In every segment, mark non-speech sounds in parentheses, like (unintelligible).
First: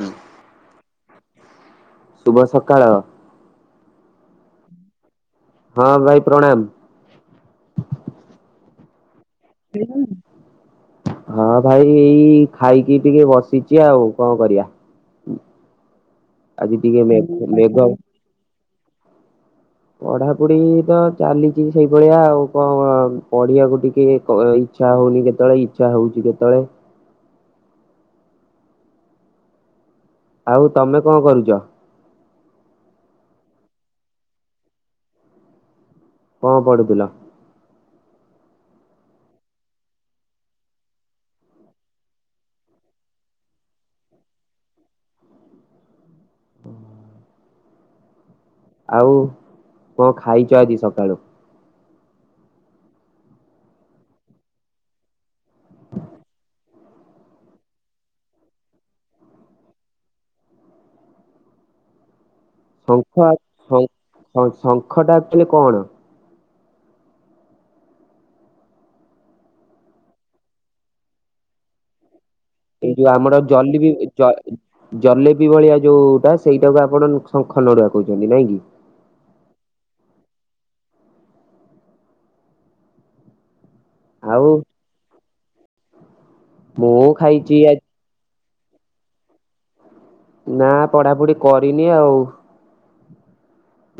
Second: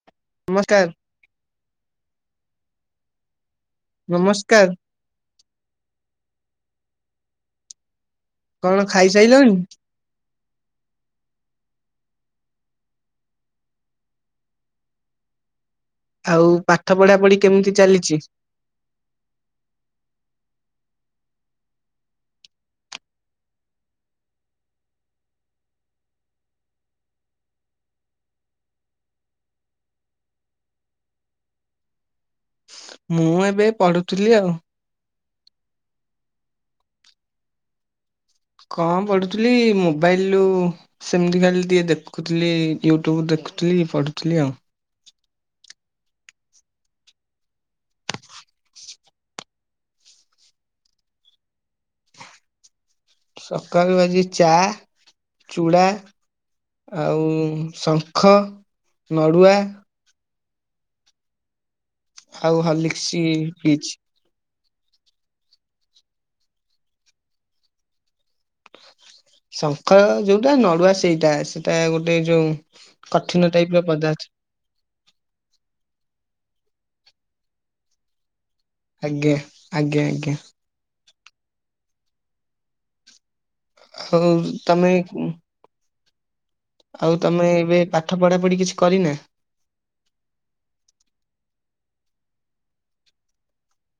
On ନମସ୍କାର। ଶୁଭ ସକାଳ। ନମସ୍କାର। ହଁ ଭାଇ ପ୍ରଣାମ। ତମେ ଖାଇସାରିଲଣି? ହୁଁ। ହଁ ଭାଇ ଏଇ ଖାଇକି ଟିକେ ବସିଛି ଆଉ କଣ କରିବା? ଆଉ ଆଜି ପାଠ ଟିକେ ପଢା ପଢି ମେଘ କେମିତି ମେଘ ଚାଲିଛି? ପଢାପଢି ତ ଚାଲିଛି ସେଇଭଳିଆ ଆଉ କଣ ପଢ଼ିଆକୁ ଟିକେ ଇଛା ହଉନି କେତବେଳେ ଇଚ୍ଛା ହଉଛି କେତବେଳେ। ଆଉ ତମେ କଣ କରୁଛ? ମୁଁ ଏବେ ପଢୁଥିଲି ଆଉ କଁ ପଢୁଥିଲ? କଣ ପଢୁଥିଲି ମୋବାଇଲରୁ ସେମିତି ଖାଲି ଟିକେ ଦେଖୁଥିଲି ୟୁଟ୍ୟୁବ ଦେଖୁଥିଲି ପଢୁଥିଲି ଆଉ। ହୁ ଆଉ କଣ ଖାଇଚ ଆଜି ସକାଳୁ? ସକାଳୁ ଆଜି ଚା, ଚୁଡା। ଆଉ ଶଙ୍ଖ, ନଡୁଆ। ଆଉ ହର୍ଲିକ୍ସ ପିଇଛି। ହଉ ଶଙ୍ଖଟା ଆକ୍ଚୁଆଲି କଣ? ଶଙ୍ଖ ଯୋଉଟା ନଡୁଆ ସେଇଟା। ସେଇଟା ଗୋଟେ ଯୋଉ ଏଇ ଯୋଉ ଆମର କଠିନ ଟାଇପ ର ଜଲିବି ପଦାର୍ଥ। ଜ ଜଲିବି ଭଳିଆ ଯୋଉଟା ସେଇଟାକୁ ଆପଣ ଶଙ୍ଖ ନଡୁଆ କହୁଛନ୍ତି ନାଇଁ କିି? ଆଜ୍ଞା ଆଜ୍ଞା ଆଜ୍ଞା। ହଉ ଆଉ ତମେ ମୁଁ ଆଉ ତମେ ଖାଇଛି ଏବେ ପାଠ ପଢା ପଢି କିଛି କରିନା। ନା ପଢାପଢି କରିନି ଆଉ।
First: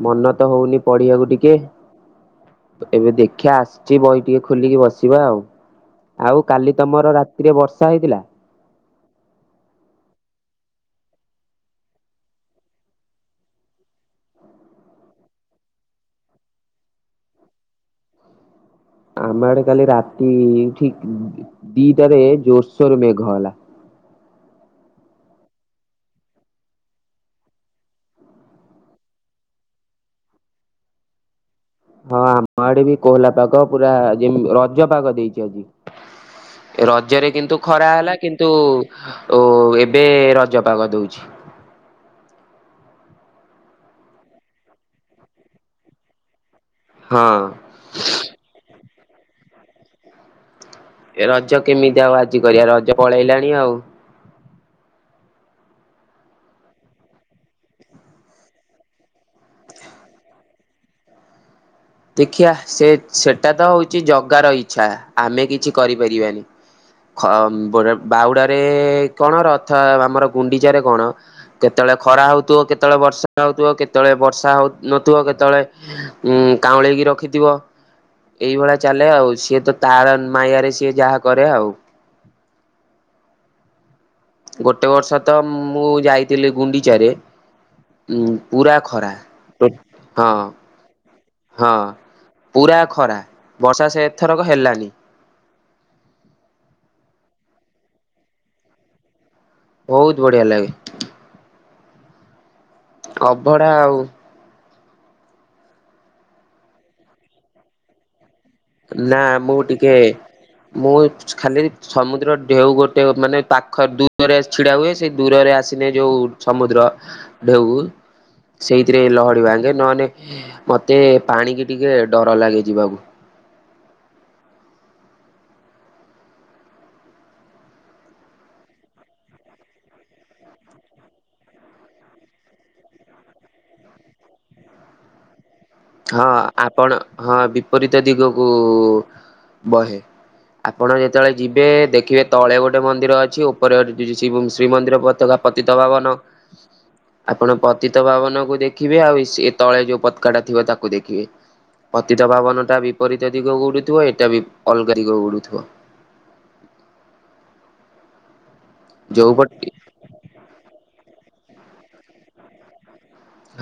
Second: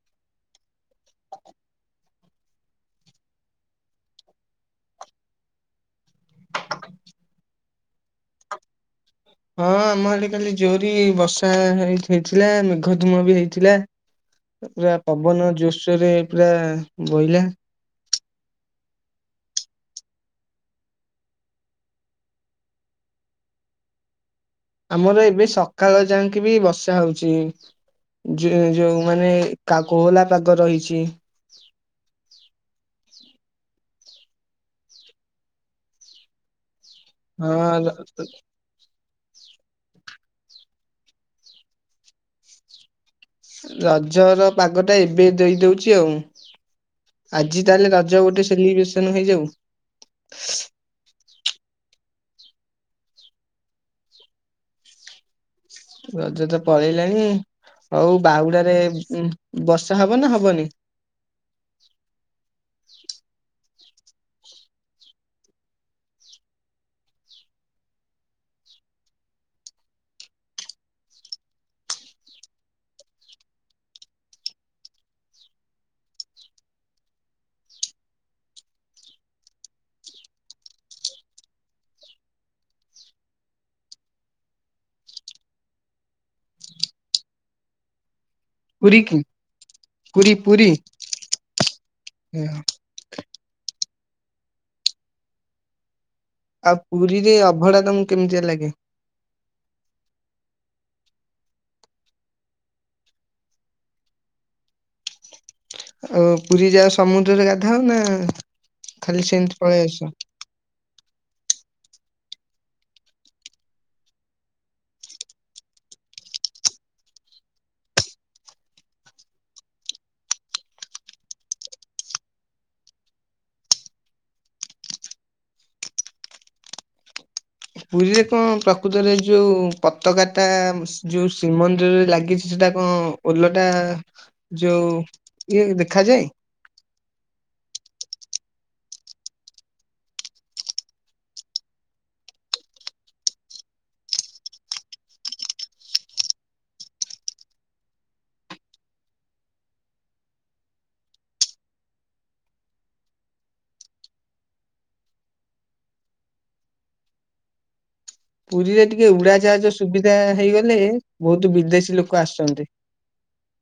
ମନ ତ ହଉନି ପଢିବାକୁ ଟିକେ। ଏବେ ଦେଖିିଆ ଆସିଛି ବହି ଟିକେ ଖୋଲିକି ବସିବା ଆଉ। ଆଉ କାଲି ତମର ରାତିରେ ବର୍ଷା ହେଇଥିଲା। ହଁ ଆମ ଏଠି କାଲି ଜୋରି ବର୍ଷା ହେଇ ହେଇଥିଲା ମେଘ ଧୂମ ବି ହେଇଥିଲା। ପୁରା ପବନ ଜୋର୍ସୋରେ ପୁରା ବହିଲା। ଆମ ଆଡେ କାଲି ରାତି ଠିକ୍ ଦି-ଦିଟାରେ ଜୋର୍ସୋରେ ମେଘ ହେଲା। ଆମର ଏବେ ସକାଳ ଯାଙ୍କେ ବି ବର୍ଷା ହଉଚି। ଯିଏ ଯଉ ମାନେ କୋହଲା ପାଗ ରହିଛି। ହଁ ଆମ ଆଡେ ବି କୋହଲା ପାଗ ପୁରା ଯେ ରଜ ପାଗ ଦେଇଛି ଆଜି। ରଜରେ କିନ୍ତୁ ହଁ ଖରା ହେଲା ର- କିନ୍ତୁ ଏବେ ରଜ ପାଗ ଦଉଛି। ରଜର ପାଗ ଟା ଏବେ ଦେଇ ଦଉଛି ଆଉ। ହଁ ଆଜି ତା ହେଲେ ରଜ ଗୋଟେ ସେଲିବ୍ରେସନ ହେଇଯାଉ। ଏ ରଜ କେମିତି ଆଉ ଆଜି କରିବା। ରଜ ପଳେଇଲାଣି ଆଉ। ରଜ ତ ପଳେଇଲାଣି। ହଉ ବାହୁଡାରେ ବର୍ଷା ହବ ନା ହବନି। ଦେଖିିବା ସେ ସେଟା ତ ହଉଛି ଜଗାର ଇଚ୍ଛା ଆମେ କିଛି କରିପାରିବାନି। ଖ-ବ-ବାହୁଡାରେ କଣ, ଆମର ଗୁଣ୍ଡିଚାରେ କଣ? କେତବଳେ ଖରା ହଉଥିବ କେତବଳେ ବର୍ଷା ହଉଥିବ କେତବଳେ ବର୍ଷା ହଉ ନଥିବ କେତବଳେ ଉଁ କାଉଁଳେଇକି ରଖିଥିବ। ଏଇଭଳିଆ ଚାଲେ ଆଉ ସିଏ ତ ତାର ମାୟାରେ ସିଏ ଯାହା କରେ ଆଉ। ଗୋଟେ ବର୍ଷ ତ ମୁଁ ଯାଇଥିଲି ଗୁଣ୍ଡିଚାରେ। ଉଁ ପୁରା ପୁରୀ ଖରା। କି ପୁରୀ ହଁ। ପୁରୀ? ହଁ ପୁରା ଖରା। ବର୍ଷା ସେ ଥରକ ହେଲାନି। ଆଉ ପୁରୀରେ ଅଭଡା ତମକୁ କେମିତିଆ ଲାଗେ? ବହୁତ ବଢିଆ ଲାଗେ। ଅଭଢା ଆଉ। ଆଉ ପୁରୀ ଯାଅ। ସମୁଦ୍ରରେ ଗାଧାଅ ନା ନା ଖାଲି ମୁଁ ସେମିତି ପଳେଇ ଟିକେ ଆସ? ମୁଁ ଖାଲି ସମୁଦ୍ର ଢେଉ ଗୋଟେ ମାନେ ପାଖ ଦୂରରେ ଛିଡା ହୁଏ। ସେଇ ଦୂରରେ ଆସିଲେ ଯୋଉ ସମୁଦ୍ର ଯାଗୁଲ ସେଇଥିରେ ଲହଡ଼ି ଭାଙ୍ଗେ ନହେଲେ ମତେ ପାଣିକି ଟିକେ ଡର ଲାଗେ ଯିବାକୁ। ପୁରୀରେ କଣ ପ୍ରକୃତରେ ଯୋଉ ପତାକା ଟା ଯୋଉ ଶ୍ରୀମନ୍ଦିରରେ ଲାଗିଛି। ସେଟା କଣ ଓଲଟା ଯୋଉ ଇଏ ଦେଖ ହଁ ଆପଣ ହଁ ବିପରୀତ ଦିଗକୁ ବହେ। ଆପଣ ଯେତେବେଳେ ଯିବେ ଦେଖିବେ ତଳେ ଗୋଟେ ମନ୍ଦିର ଅଛି ଉପରେ ଗ ଶ୍ରୀମନ୍ଦିର ପତାକା। ପତିିତପାବନ। ଆପଣ ପତିତପାବନକୁ ଦେଖିବେ ଆଉ ଇ ସିଏ ତଳେ ଯୋଉ ପତକାଟା ଥିବ ତାକୁ କୁ ଦେଖିବେ ପତିତପାବନ ଟା ବିପରୀତ ଦିଗକୁ ଉଡୁଥିବ ଏଟା ବି ଅଲଗା ଦିଗକୁ ଉଡୁଥିବ। ପୁରୀରେ ଟିକେ ଯୋଉପଟେ ଉଡାଜାହାଜ ସୁବିଧା ହେଇଗଲେ ବହୁତ ବିଦେଶୀ ଲୋକ ଆସନ୍ତେ।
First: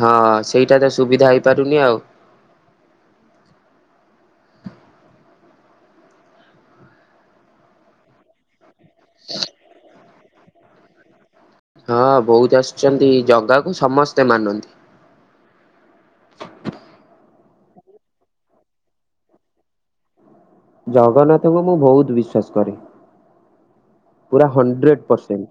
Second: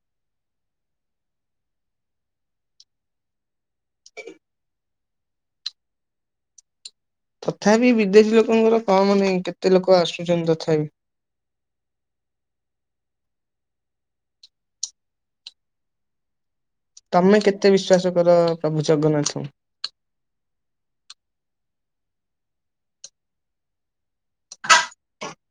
ହଁ ସେଇଟା ତ ସୁବିଧା ହେଇପାରୁନି ଆଉ। ତଥାପି ବିଦେଶୀ ଲୋକଙ୍କର କମ ନାହିଁ କେତେ ଲୋକ ଆସୁଛନ୍ତି ତଥାପି। ହଁ ବହୁତ ଆସୁଚନ୍ତି ଜଗାକୁ ସମସ୍ତେ ମାନନ୍ତି। ତମେ କେତେ ବିଶ୍ଵାସ କର ପ୍ରଭୁ ଜଗନ୍ନାଥଙ୍କୁ। ଜଗନ୍ନାଥଙ୍କୁ ମୁଁ ବହୁତ ବିଶ୍ଵାସ କରେ ପୁରା ହଣ୍ଡ୍ରେଡ ପରସେଣ୍ଟ।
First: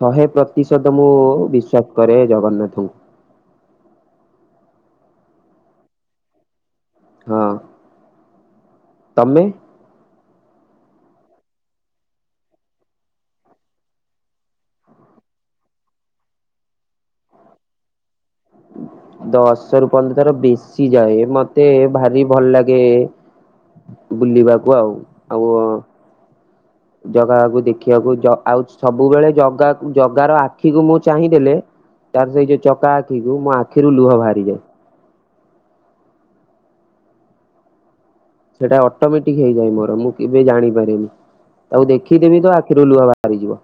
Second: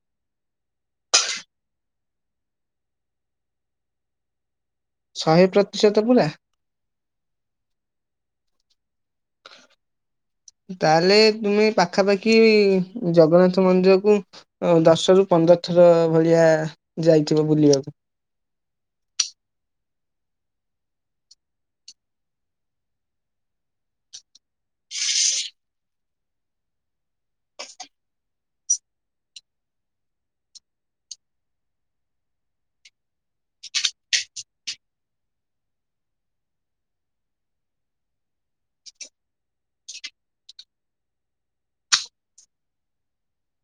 ଶହେ ପ୍ରତିଶତ ମୁଁ ବିଶ୍ଵାସ କରେ ଜଗନ୍ନାଥଙ୍କୁ। ଶହେ ପ୍ରତିଶତୋ ପୁରା। ହଁ। ତମେ? ତାହେଲେ ତୁମେ ପାଖାପାଖି ଜଗନ୍ନାଥ ମନ୍ଦିର କୁ ଦଶ ରୁ ପନ୍ଦର ଥର ଭଳିଆ ଯାଇଥିବ ବୁଲିବାକୁ। ଦଶ ରୁ ପନ୍ଦର ଥର ବେଶି ଯାଏ ମତେ ଭାରି ଭଲ ଲାଗେ। ବୁଲିବାକୁ ଆଉ ଆଉ ଜଗାକୁ ଦେଖିବାକୁ ଆଉ ସବୁବେଳେ ଜଗାକୁ ଜଗା ର ଆଖିକୁ ମୁଁ ଚାହିଁ ଦେଲେ ତାର ସେଇ ଯୋଉ ଚକା ଆଖିକୁ ମୋ ଆଖିରୁ ଲୁହ ବାହାରିଯାଏ। ସେଇଟା ଅଟୋମେଟିକ ହେଇଯାଏ ମୋର ମୁଁ କେବେ ଜାଣିପାରେନି। ତାକୁ ଦେଖିଦେବି ତ ଆଖିରୁ ଲୁହ ବାହାରିଯିବ।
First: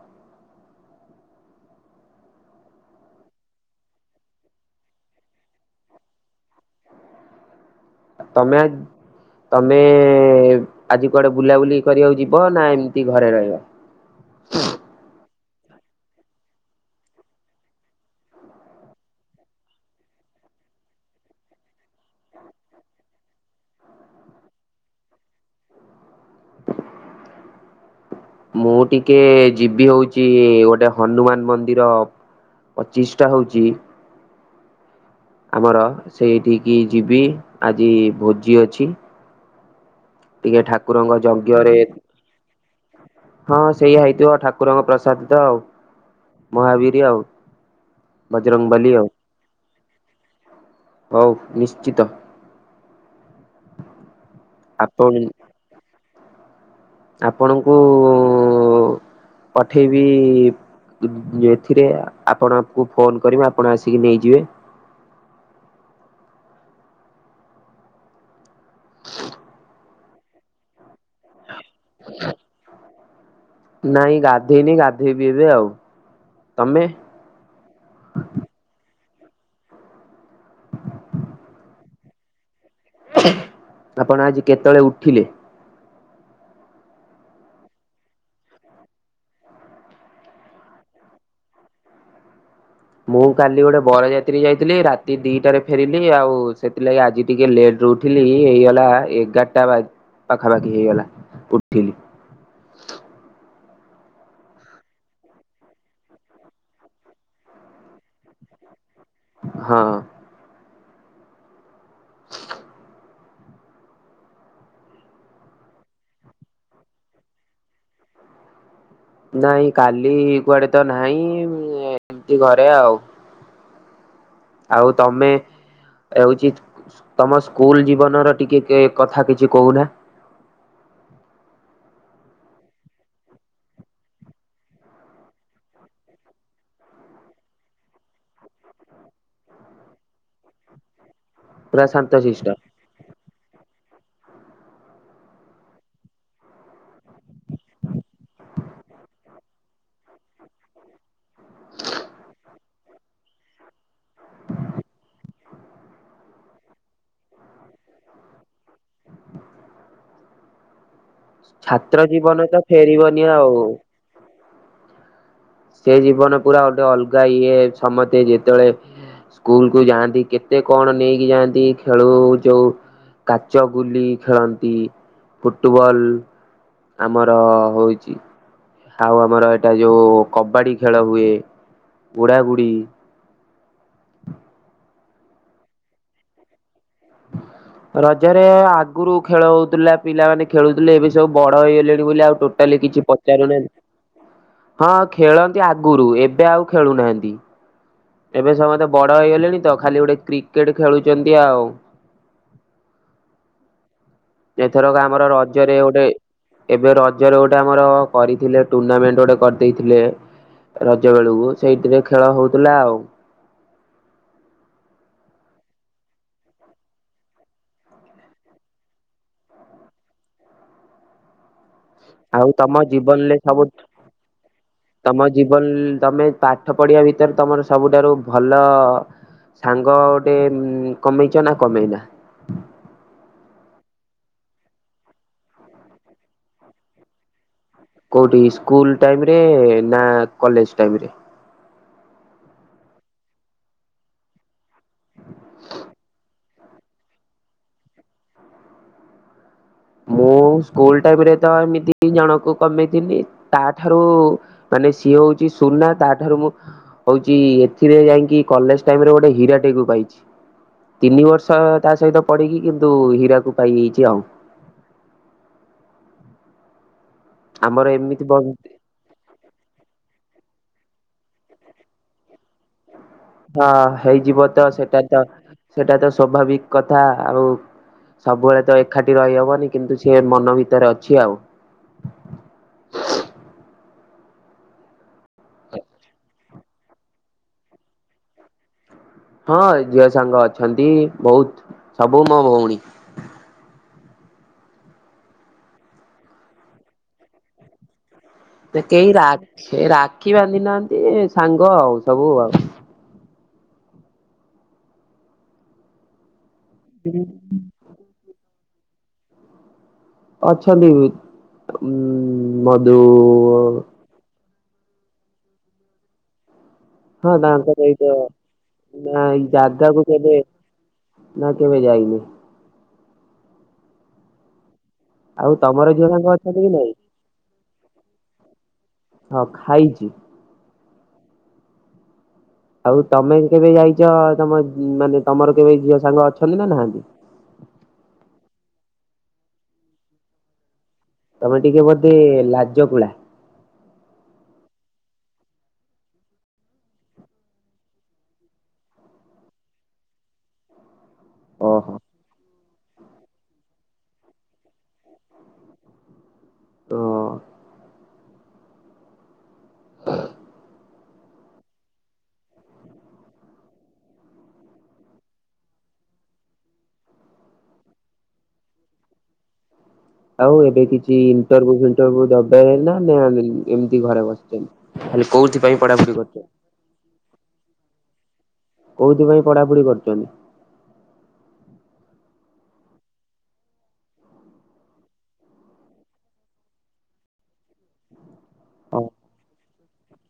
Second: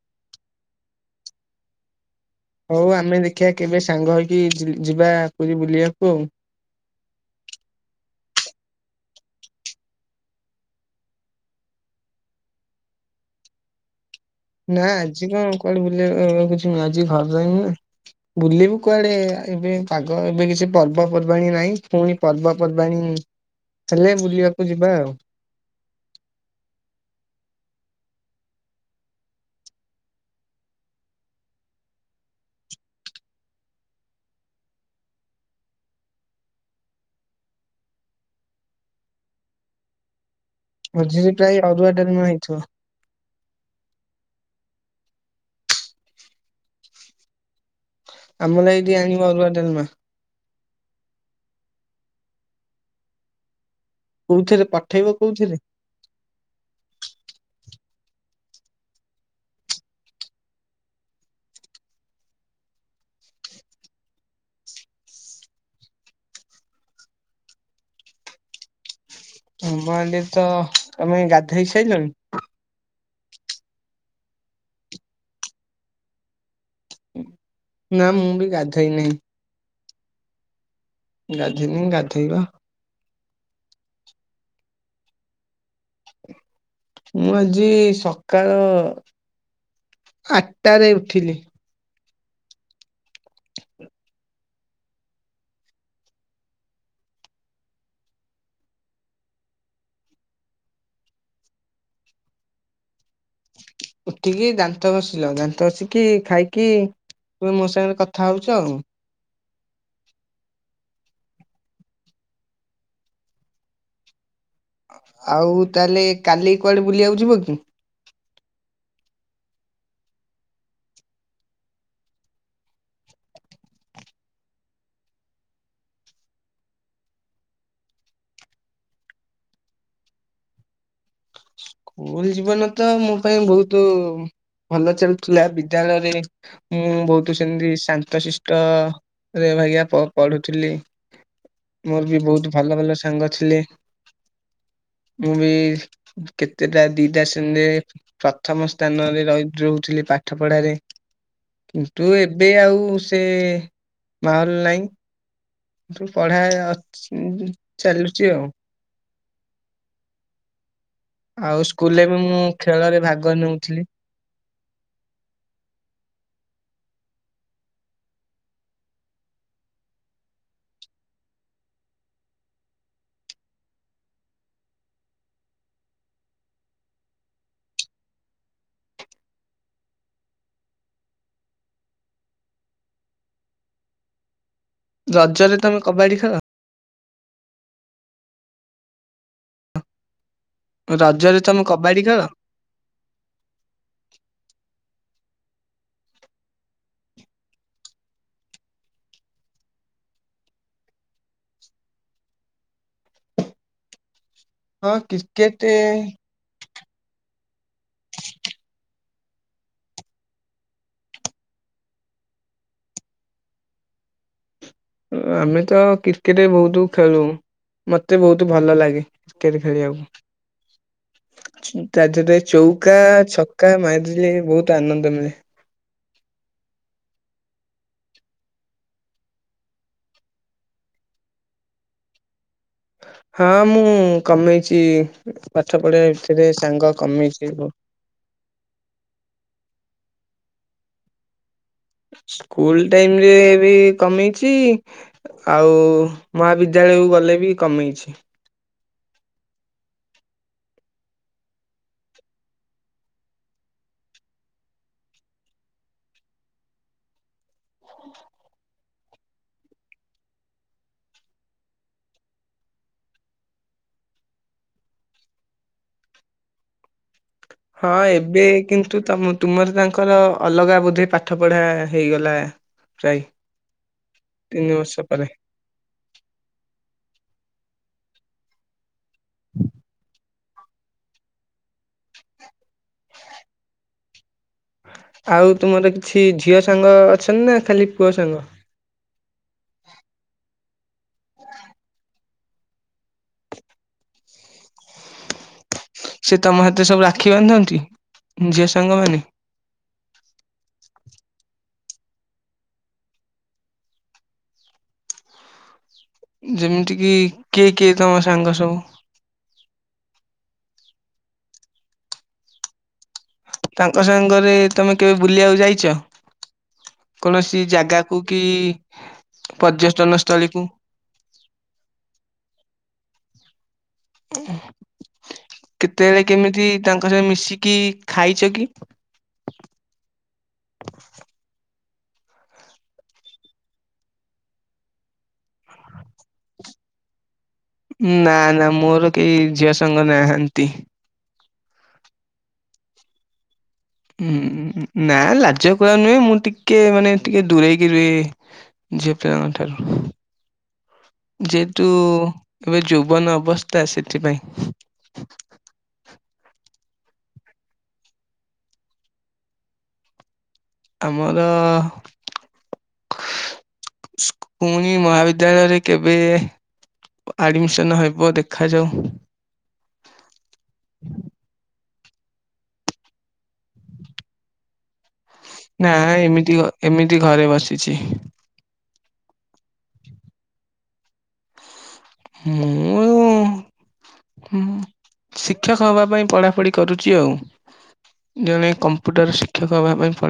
ହଉ ଆମେ ଦେଖିଆ କେବେ ସାଙ୍ଗ ହେଇକି ଯିବା ପୁରୀ ବୁଲିବାକୁ ଆଉ। ତମେ ତମେ ଆଜି କୁଆଡେ ବୁଲାବୁଲି କରିବାକୁ ଯିବ ନା ଏମିତି ଘରେ ରହିବ। ନାଁ ଆଜି କଣ କୁଆଡେ ବୁଲିବା କିଛି ନୁହଁ ଆଜି ଘର ରହିବି ନାଁ। ବୁଲିବୁ କୁଆଡେ ଏବେ ପାଗ ଏବେ କିଛି ପର୍ବପର୍ବାଣୀ ନାହିଁ ପୁଣି ପର୍ବପର୍ବାଣୀ ହେଲେ ବୁଲିବାକୁ ଯିବା ଆଉ। ମୁଁ ଟିକେ ଯିବି ହଉଛି ଗୋଟେ ହନୁମାନ ମନ୍ଦିର ପ୍ରଚିଷ୍ଠା ହଉଚି। ଆମର ସେଇଠିକି ଯିବି ଆଜି ଭୋଜି ଅଛି। ଟିକେ ଠାକୁରଙ୍କ ମଝିରେ ପ୍ରାୟ ଯଜ୍ଞରେ ଅରୁଆ ଡାଲମା ହେଇଥିବ। ହଁ ହଁ ସେଇଆ ହେଇଥିବ ଠାକୁରଙ୍କ ପ୍ରସାଦ ତ ଆଉ। ମହାବୀର ଆଉ। ଆମ ବଜରଙ୍ଗ ଲାଗି ବାଲି ଟିକେ ଆଉ। ଆଣିବ ଅରୁଆ ଡ଼ାଲମା। ହଉ ନିଶ୍ଚିତ। କୋଉଥିରେ ଆପଣ ପଠେଇବ କୋଉଥିରେ। ଆପଣଙ୍କୁ ପଠେଇବି ଏଥିରେ ଆପଣଙ୍କୁ ଫୋନ୍ କରିବି ଆପଣ ଆସିକି ନେଇଯିବେ। ଆମହାଣ୍ଡିରେ ତ ତମେ ଗାଧେଇ ସାଇଲଣି। ନାଇଁ ଗାଧେଇନି ଗାଧେଇବି ଏବେ ଆଉ ତମେ? ନାଁ ମୁଁ ବି ଗାଧୋଇ ନେଇ। ଗାଧୋଇନି ଗାଧୋଇବା। ଆପଣ ଆଜି କେତେବେଳେ ଉଠିଲେ? ମୁଁ ଆଜି ସକାଳ ଆଟାରେ ଉଠିଲି? ମୁଁ କାଲି ଗୋଟେ ବରଜା ତ୍ରି ଯାଇଥିଲି ରାତି ଦୁଇଟାରେ ଫେରିଲି ଆଉ ସେଥିଲାଗି ଆଜି ଟିକେ ଲେଟ୍ ରେ ଉଠିଲି ହେଇଗଲା ଏଗାର ତା ବାଦ ପାଖାପାଖି ହେଇଗଲା ଉଠିଲି। ଉଠିକି ଦାନ୍ତ ଘଷିଲ ଦାନ୍ତ ଘଷିକି ଖାଇକି ତୁମେ ସାଙ୍ଗରେ କଥା ହଉଚ ଆଉ। ହଁ (inaudible) ଆଉ ତାହେଲେ କାଲି କୁଆଡ଼େ ବୁଲିବାକୁ ଯିବ କି? ନାଇଁ କାଲି କୁଆଡେ ତ ନାହିଁ ଏମିତି ଘରେ ଆଉ। ଆଉ ତମେ? ହେଉଛି ତମ ସ୍କୁଲ୍ ଜୀବନର ଟିକେ କେ କଥା କିଛି କହୁନା? ସ୍କୁଲ ଜୀବନ ତ ମୋ ପାଇଁ ବହୁତ ଭଲ ଚାଲୁଥିଲା ବିଦ୍ୟାଳୟରେ। ମୁଁ ବହୁତ ସେମିତି ଶାନ୍ତଶିଷ୍ଟ। ରେ ଭାଇଗାପଢୁଥିଲି। ପୁରା ମୋର ବି ବହୁତ ଶାନ୍ତଶିଷ୍ଟ। ଭଲ ଭଲ ସାଙ୍ଗ ଥିଲେ ମୁଁ ବି। କେତେଟା ଦିଟା ଶେଣୀରେ ପ୍ରଥମ ସ୍ଥାନରେ ରହି ରହୁଥିଲି ପାଠ ପଢାରେ। କିନ୍ତୁ ଏବେ ଆଉ ସେ ମାହଲ ନାହିଁ। ଏଠୁ ପଢା ଅ ଛ ଚାଲୁଛି ଆଉ। ଆଉ ସ୍କୁଲରେ ଛାତ୍ର ବି ଜୀବନ ମୁଁ ତ ଖେଳରେ ଫେରିବନି ଭାଗ ଆଉ। ନେଉଥିଲି। ସେ ଜୀବନ ପୁରା ଗୋଟେ ଅଲଗା ଇଏ ସମସ୍ତେ ଯେତେବେଳେ ସ୍କୁଲ କୁ ଯାଆନ୍ତି କେତେ କଣ ନେଇକି ଯାଆନ୍ତି ଖେଳ ଯୋଉ। କାଚ ଗୁଲି ଖେଳନ୍ତି ଫୁଟବଲ। ଆମର ହଉଛି। ଆଉ ଆମର ଏଇଟା ଯୋଉ କବାଡ଼ି ଖେଳ ହୁଏ ବୁ ଡ଼ାବୁଡି। ରଜରେ ତମେ କବାଡି ଖେଳ। ରଜରେ ଆଗରୁ ଖେଳ ହଉଥିଲା। ପିଲାମାନେ ଖେଳୁଥିଲେ ଏବେ ସବୁ ରଜରେ ବଡ ତମେ କବାଡି ହେଇଗଲେଣି ଖେଳ? ବୋଲି ଆଉ ଟୋ ଟାଲି କିଛି ପଚାରୁନାହାନ୍ତି ହଁ ଖେଳନ୍ତି ଆଗରୁ ଏବେ ଆଉ ଖେଳୁନାହାନ୍ତି। ଏବେ ସମସ୍ତେ ବଡ ହେଇଗଲେଣି ତ ଖାଲି ଗୋଟେ କ୍ରିକେଟ ଖେଳୁଛନ୍ତି ଆଉ। ହଁ ଏଥରକ ଆମର କ୍ରିକେଟ ରଜରେ ଗୋଟେ ଏବେ ରଜରେ ଗୋଟେ ଆମର କରିଥିଲେ ଟୁର୍ଣ୍ଣାମେଣ୍ଟ ଗୋଟେ କରିଦେଇଥିଲେ। ରଜ ବେଳକୁ ସେଇଥିରେ ଖେଳ ହଉଥିଲା ଆଉ। ଆମେ ତ କ୍ରିକେଟ ବହୁତ ଖେଳୁ। ମତେ ବହୁତ ଭଲ ଲାଗେ କ୍ରିକେଟ ଖେଳିବାକୁ। (inaudible) ତା ଦେହରେ ଆଉ ତମ ଚଉକା ଜୀବନରେ ସବୁ ଛକା ମାରିଲେ ବହୁତ ଆନନ୍ଦ ମିଳେ। (unintelligible) ତମେ ପାଠ ପଢିବା ଭିତରେ ତମର ସବୁଠାରୁ ଭଲ ସାଙ୍ଗ ଗୋଟେ ଉମୁ କମେଇଛ ନା କମେଇନା। ହଁ ମୁଁ କମେଇଛି ପାଠ ପଢିବା ଭିତରେ ସାଙ୍ଗ କମେଇଛି। କୋଉଠି ସ୍କୁଲ ଟାଇମ ରେ ନା କଲେଜ ଟାଇମରେ। ସ୍କୁଲ୍ ଟାଇମ୍ ରେ ଵି କମେଇଚି ଆଉ ମହାବିଦ୍ୟାଳୟକୁ ଗଲେ ବି କମେଇଛି। ମୁଁ ସ୍କୁଲ ଟାଇମ ରେ ତ ଏମିତି ଜଣକୁ କମେଇଥିଲି ତାଠାରୁ ମାନେ ସିଏ ହୋଉଚି ସୁନା ତାଠାରୁ ମୁଁ ହୋଉଚି ଏଥିରେ ଯାଇକି କଲେଜ ଟାଇମ୍ ରେ ଗୋଟେ ହୀରା ଟେକୁ ପାଇଚି। ତିନି ବର୍ଷ ତା ସହିତ ପଢିକି କିନ୍ତୁ ହୀରାକୁ ପାଇଯାଇଚି ଆଉ। ଆମର ହଁ ଏମିତି ବ ଏବେ ହଁ କିନ୍ତୁ ତୁ ତ ତୁମର ତାଙ୍କର ଅଲଗା ବୋଧେ ପାଠ ପଢା ହେଇଗଲା ପ୍ରାୟି। ହଁ ହେଇଯିବ ତ ସେଟା ତ ସେଇଟା ତ ସୋଭାବିକ କଥା ଆଉ ସବୁବେଳେ ତ ଏଇ ଏକାଠି ରହିହବନି କିନ୍ତୁ ସେ ମନ ଭିତରେ ଅଛି ଆଉ। ଆଉ ତୁମର କିଛି ଝିଅ ସାଙ୍ଗ ଅଛନ୍ତି ନା ଖାଲି ପୁଅ ସାଙ୍ଗ। ହଁ ଝିଅ ସାଙ୍ଗ ଅଛନ୍ତି ବୋହୁତ ସବୁ ମୋ ଭଉଣୀ। ସେତମ ହାତରେ ସବୁ ରାକ୍ଷୀ ବାନ୍ଧନ୍ତି। ଝିଅ ସାଙ୍ଗ କେହି ମାନେ ରା ରାକ୍ଷୀ ବାନ୍ଧି ନାହାନ୍ତି ସାଙ୍ଗ ଆଉ ସବୁ ଆଉ। ଯେମିତି କିି କିଏ କିଏ ତମ ସାଙ୍ଗ ସବୁ। ଅଛନ୍ତି ଉ ମଧୁ ଙ୍କ ସାଙ୍ଗରେ ତମେ କେବେ ବୁଲିବାକୁ ଯାଇଛ। ହଁ କୌଣସି ତାଙ୍କ ସହିତ ଜାଗାକୁ କି ନା ଏଇ ଜାଗାକୁ ପର୍ଯ୍ୟଟନ କେବେ ସ୍ଥଳୀ କୁ। ନା କେବେ ଯାଇନି। ଆଉ ତମର ଝିଅ କେତେବେଳେ ସାଙ୍ଗ ଅଛନ୍ତି କି କେମିତି ନାଇଁ? ତାଙ୍କ ସ ମିଶିକି ଖାଇଛ କି? ହଁ ଖାଇଚି। ଆଉ ତମେ କେବେ ଯାଇଛ ତମ ମାନେ ତମର କେବେ ଝିଅ ସାଙ୍ଗ ଅଛନ୍ତି ନା ନାହାନ୍ତି। ନା ନା ମୋର କେହି ଝିଅ ସାଙ୍ଗ ନାହାନ୍ତି। ତମେ ଟିକେ ବୋଧେ ଲାଜ କୁଳା। ହୁଁ ନା ଲାଜ କର ନୁହେଁ ମୁଁ ଟିକେ ମାନେ ଟିକେ ଦୂରେଇକି ରୁହେ ଝିଅ ପିଲଙ୍କ ଠାରୁ। ଯେହେତୁ ଓହୋ ଏବେ ଯୁବନ ଅବସ୍ଥା ସେଥିପାଇଁ। ତ (inaudible) ଆମର ପୁଣି ମହାବିଦ୍ୟାଳୟରେ କେବେ ଆଡମିସନ ହେବ ଦେଖାଯାଉ। ଆଉ ଏବେ କିଛି ଇଣ୍ଟରଭୁ ଫିଣ୍ଟରଭୁ ଦବ (unintelligible) ଏମିତି ଘରେ ବସି ଖାଲି କୋଉଥିପାଇଁ। ନା ଏମିତି ଗ ଏମିତି ଘରେ ବସିଛି। କୋଉଥିପାଇଁ ପଢ଼ାପଢି କରୁଚନ୍ତି। ମୁଁ ଉଁ ହୁଁ ଶିକ୍ଷକ ହବା ପାଇଁ ପଢାପଢି କରୁଚି ଆଉ। ଜଣେ କମ୍ପ୍ୟୁଟର ଶିକ୍ଷକ ହେବା ପାଇଁ ପଢେ